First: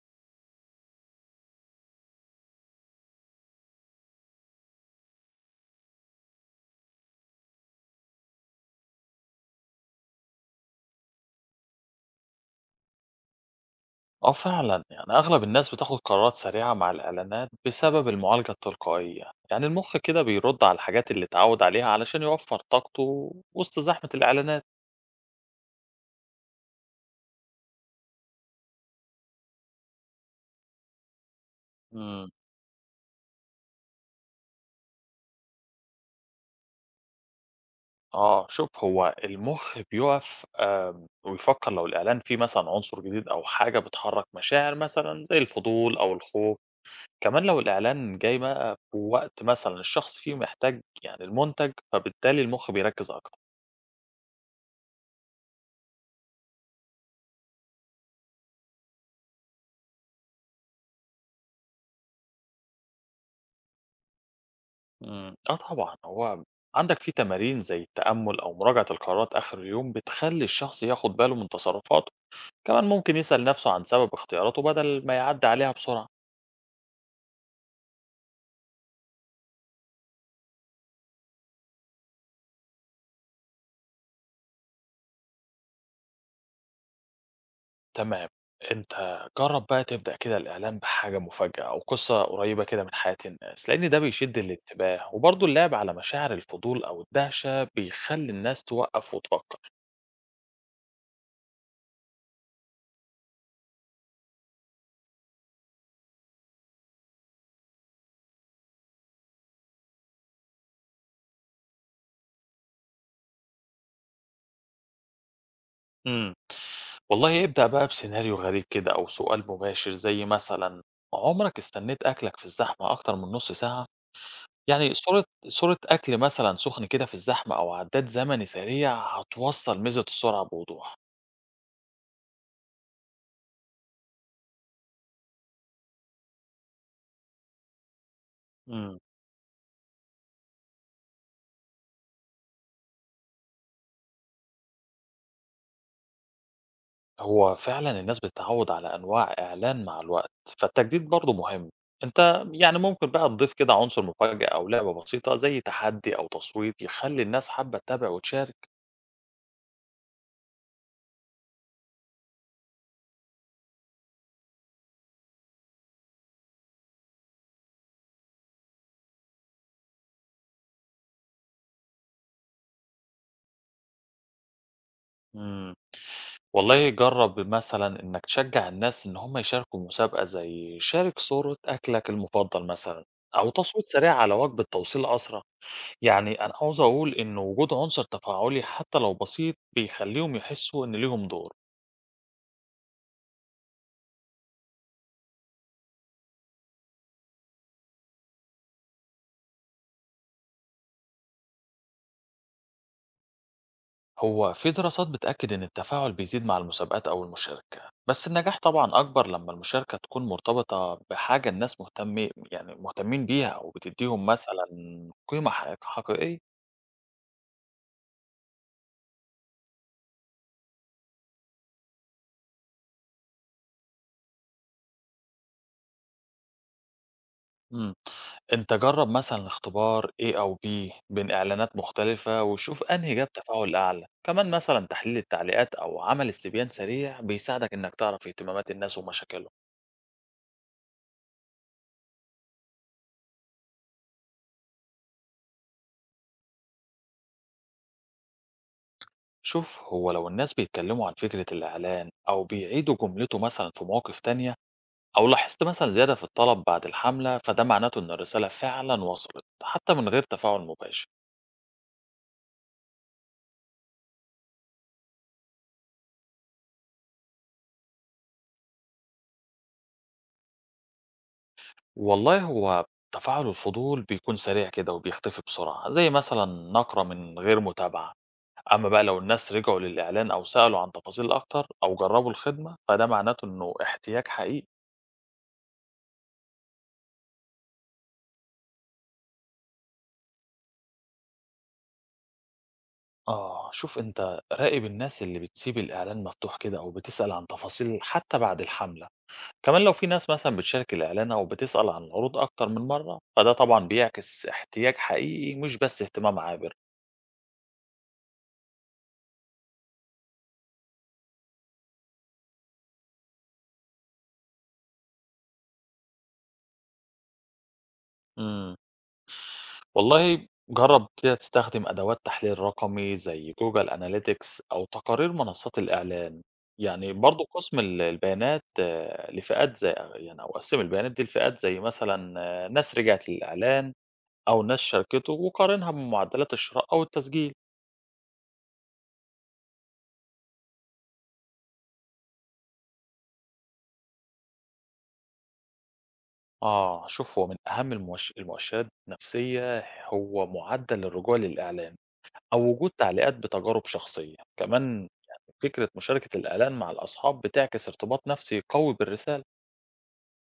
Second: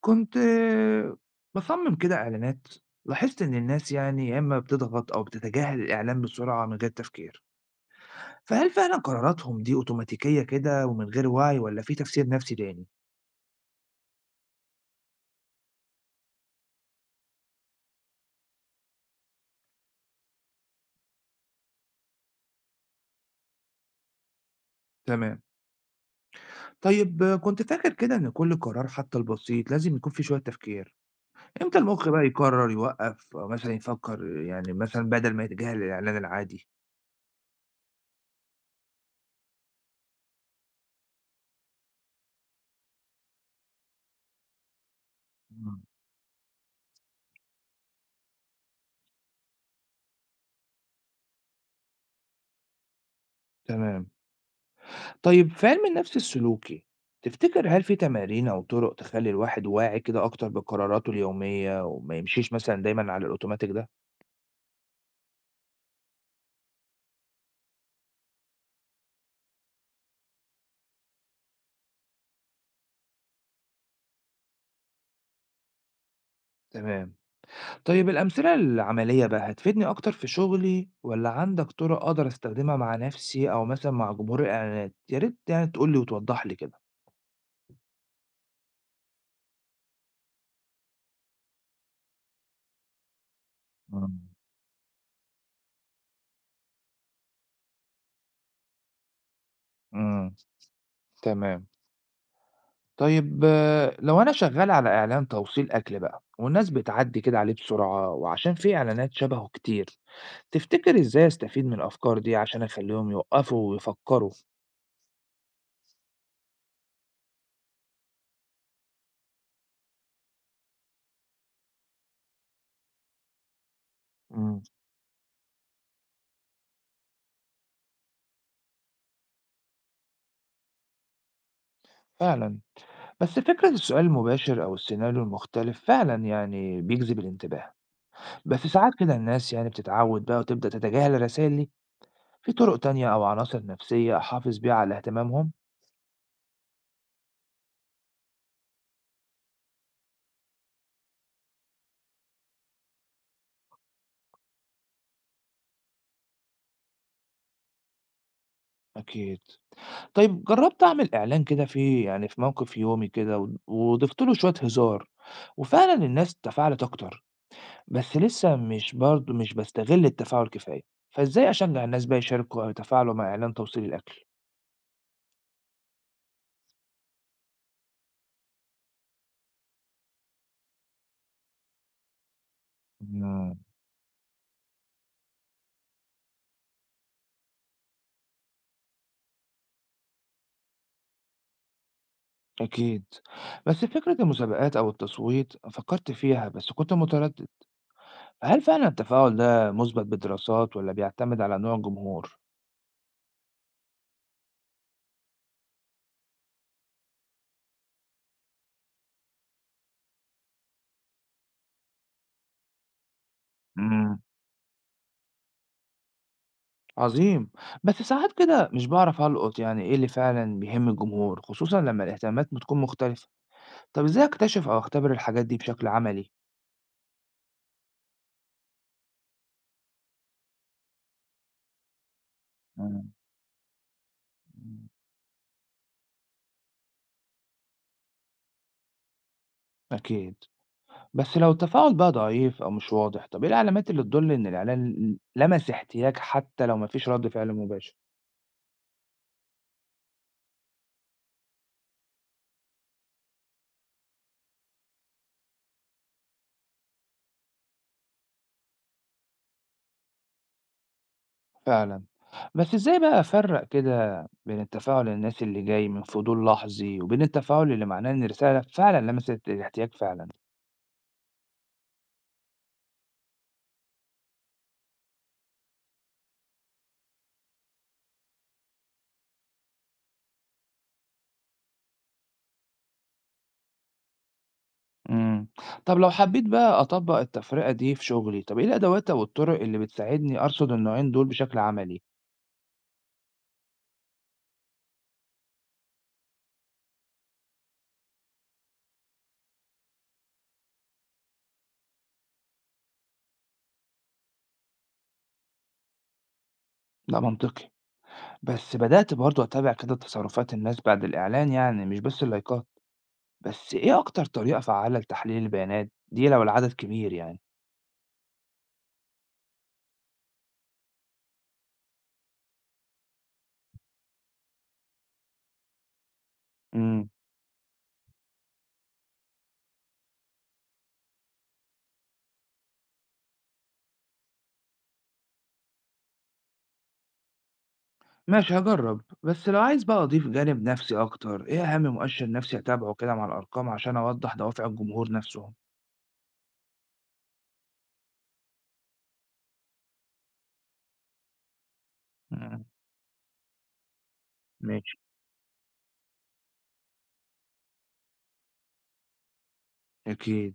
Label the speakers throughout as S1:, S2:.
S1: كنت باصمم كده إعلانات، لاحظت إن الناس يعني يا إما بتضغط أو بتتجاهل الإعلان بسرعة من غير تفكير، فهل فعلًا قراراتهم دي أوتوماتيكية كده ومن غير وعي والّا في تفسير نفسي تاني؟
S2: آه فعلًا، يعني أغلب الناس بتاخد قرارات سريعة مع الإعلانات بسبب المعالجة التلقائية، يعني المخ كده بيرد على الحاجات اللي اتعود عليها علشان يوفّر طاقته وسط زحمة الإعلانات.
S1: تمام، طيب كنت فاكر كده إن كل قرار حتى البسيط لازم يكون فيه شوية تفكير، إمتى المخ بقى
S2: إمم.
S1: يقرر يوقف أو مثلًا يفكر يعني مثلًا بدل ما يتجاهل الإعلان العادي؟
S2: آه، شوف هو المخ بيُقف ويفكّر لو الإعلان فيه مثلًا عنصر جديد أو حاجة بتحرّك مشاعر مثلًا زي
S1: إمم،
S2: الفضول أو الخوف، كمان لو الإعلان جاي بقى في وقت مثلًا الشخص فيه محتاج يعني المنتج، فبالتالي المخ بيركّز أكتر.
S1: تمام. طيب في علم النفس السلوكي، تفتكر هل في تمارين أو طرق تخلي الواحد واعي كده أكتر بقراراته اليومية وما يمشيش مثلا دايما على الأوتوماتيك ده؟
S2: إمم. آه طبعًا، هو عندك في تمارين زي التأمُّل أو مراجعة القرارات آخر اليوم بتخلّي الشخص ياخد باله من تصرفاته، كمان ممكن يسأل نَفْسه عن سبب اختياراته بدل ما يعدّي عليها بسرعة.
S1: تمام، طيب الأمثلة العملية بقى هتفيدني أكتر في شغلي ولا عندك طرق أقدر أستخدمها مع نفسي أو مثلا مع جمهور الإعلانات؟ يا ريت يعني تقول لي وتوضح لي كده.
S2: تمام، أنت جرّب بقى تبدأ كده الإعلان بحاجة مفاجأة أو قِصّة قريّبة كده من حياة الناس، لإن ده بيشِد الانتباه وبرضه اللعب على مشاعر الفضول أو الدهشة بيخلّي الناس توقّف وتفكّر.
S1: امم، تمام. طيب لو أنا شغال على إعلان توصيل أكل بقى والناس بتعدي كده عليه بسرعة وعشان في إعلانات شبهه كتير، تفتكر إزاي أستفيد من الأفكار دي عشان أخليهم يوقفوا ويفكروا؟
S2: إمم. والله ابدأ بقى بسيناريو غريب كده أو سؤال مباشر زي مثلًا عمرك استنّيت أكلك في الزحمة أكتر من نُص ساعة؟
S1: مم.
S2: يعني صورة أكل مثلًا سُخن كده في الزحمة أو عدّاد زمني سريع هتوصّل ميزة السرعة بوضوح.
S1: فعلا، بس فكرة السؤال المباشر أو السيناريو المختلف فعلا يعني بيجذب الانتباه، بس ساعات
S2: إمم.
S1: كده الناس يعني بتتعود بقى وتبدأ تتجاهل الرسائل دي، في طرق تانية أو عناصر نفسية أحافظ بيها على اهتمامهم؟
S2: هو فعلًا الناس بتتعوّد على أنواع إعلان مع الوقت، فالتجديد برضه مهم. أنت يعني ممكن بقى تضيف كده عنصر مفاجأة أو لعبة بسيطة زي تحدي أو تصويت يخلّي الناس حابة تتابع وتشارك.
S1: أكيد. طيب جرّبت أعمل إعلان كده في يعني في موقف يومي كده وضِفت له شوية هزار، وفعلًا الناس تفاعلت أكتر، بس لسه مش برضه مش باستغل التفاعل كفاية، فإزاي أشجّع الناس بقى يشاركوا أو يتفاعلوا مع إعلان توصيل الأكل؟
S2: إمم. والله جرّب مثلًا إنّك تشجّع الناس إن هم يشاركوا مسابقة زي شارك صورة أكلك المفضل مثلًا، أو
S1: إمم.
S2: تصويت سريع على وجبة توصيل أسرع، يعني أنا عاوز أقول إن وجود عنصر تفاعلي حتى لو بسيط بيخلّيهم يحسّوا إن ليهم دور،
S1: أكيد، بس فكرة المسابقات أو التصويت فكّرت فيها بس كنت متردد، فهل فعلًا التفاعل ده مُثبت بدراسات والّا بيعتمد على نوع الجمهور؟
S2: هو في دراسات بتأكد إن التفاعل بيزيد مع المسابقات أو المشاركة، بس النجاح طبعًا أكبر لمّا المشاركة تكون مرتبطة بحاجة الناس مهتمين بيها أو
S1: إمم.
S2: بتدّيهم مثلًا قيمة حقيقية.
S1: عظيم، بس ساعات كده مش باعرف ألقط يعني إيه اللي فعلًا بيهم الجمهور، خصوصًا لما الاهتمامات بتكون مختلفة، طب إزاي أكتشف أو أختبر الحاجات دي بشكل عملي؟
S2: إمم. أنت جرّب مثلًا اختبار A أو B بين إعلانات مختلفة وشوف
S1: إمم،
S2: أنهي جاب تفاعل أعلى. كمان مثلًا
S1: إمم.
S2: تحليل التعليقات أو عمل استبيان سريع بيساعدك إنك تعرف اهتمامات الناس ومشاكلهم.
S1: أكيد، بس لو التفاعل بقى ضعيف أو مش واضح، طب إيه العلامات اللي تدل إن الإعلان لمس احتياج حتى لو ما فيش رد فعل مباشر؟
S2: شوف هو لو الناس بيتكلموا عن فكرة الإعلان أو بيعيدوا جملته مثلًا في مواقف تانية أو لاحظت مثلًا زيادة في الطلب بعد الحملة، فده معناته إن الرسالة فعلًا وصلت حتى من غير تفاعل مباشر.
S1: فعلًا، بس إزاي بقى أفرق كده بين التفاعل الناس اللي جاي من فضول لحظي وبين التفاعل اللي معناه إن الرسالة فعلًا لمست الاحتياج فعلًا؟
S2: والله هو تفاعل الفضول بيكون سريع كده وبيختفي بسرعة، زي مثلًا نقرة من غير متابعة. أمّا بقى لو الناس رجعوا للإعلان أو سألوا عن تفاصيل أكتر أو جرّبوا الخدمة، فده معناته إنه احتياج حقيقي.
S1: إمم. طب لو حبيت بقى أطبّق التفرقة دي في شغلي، طب إيه الأدوات أو الطُرق اللي بتساعدني أرصد النوعين دول بشكل عملي؟
S2: آه، شوف أنت راقب الناس اللي بتسيب الإعلان مفتوح كده أو بتسأل عن تفاصيل حتى بعد الحملة. كمان لو في ناس مثلًا بتشارك الإعلان أو بتسأل عن العروض أكتر من مرّة، فده طبعًا بيعكس احتياج حقيقي مش بس اهتمام عابر.
S1: ده منطقي، بس بدأت برضه أتابع كده تصرفات الناس بعد الإعلان يعني مش بس اللايكات، بس إيه أكتر طريقة فعّالة لتحليل البيانات دي لو العدد كبير يعني؟
S2: إمم. والله جرّب كده تستخدم أدوات تحليل رقمي زي Google Analytics أو تقارير منصات الإعلان،
S1: إمم،
S2: يعني برضه قسم ال البيانات آه، لفئات زي يعني أو قسّم البيانات دي لفئات زي مثلًا ناس رجعت للإعلان أو ناس شاركته وقارنها بمعدلات الشراء أو التسجيل.
S1: ماشي، هاجرّب، بس لو عايز بقى أضيف جانب نفسي أكتر، إيه أهم مؤشر نفسي أتابعه كده مع الأرقام عشان أوضّح دوافع الجمهور نفسهم؟
S2: آه، شوف هو من أهم المؤشرات النفسية هو معدل الرجوع للإعلان. أو
S1: إمم،
S2: وجود تعليقات بتجارب شخصية،
S1: ماشي،
S2: كمان يعني فكرة مشاركة الآلام مع الأصحاب بتعكس ارتباط نفسي قوي بالرسالة.
S1: أكيد.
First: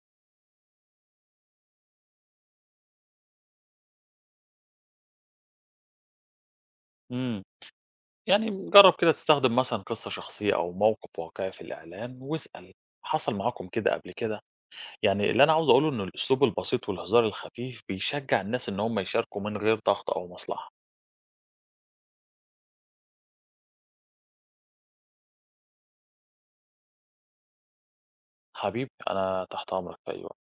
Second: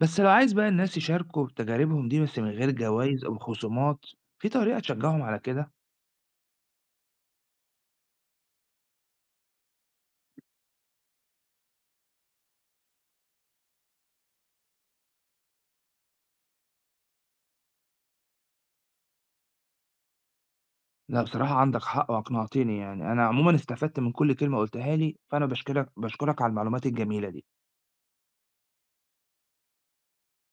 S1: بس لو عايز بقى الناس يشاركوا بتجاربهم دي بس من غير جوائز أو خصومات، في طريقة تشجعهم على كده؟
S2: إمم، يعني جرب كده تستخدم مثلًا قصة شخصية أو موقف واقعي في الإعلان واسأل حصل معاكم كده قبل كده؟ يعني اللي أنا عاوز أقوله إن الأسلوب البسيط والهزار الخفيف بيشجع الناس إن هم يشاركوا من غير ضغط أو مصلحة.
S1: لا، بصراحة عندك حق وأقنعتني، يعني أنا عموما استفدت من كل كلمة قلتها لي، فأنا بشكرك على المعلومات الجميلة دي.
S2: حبيبي أنا تحت أمرك في أي وقت.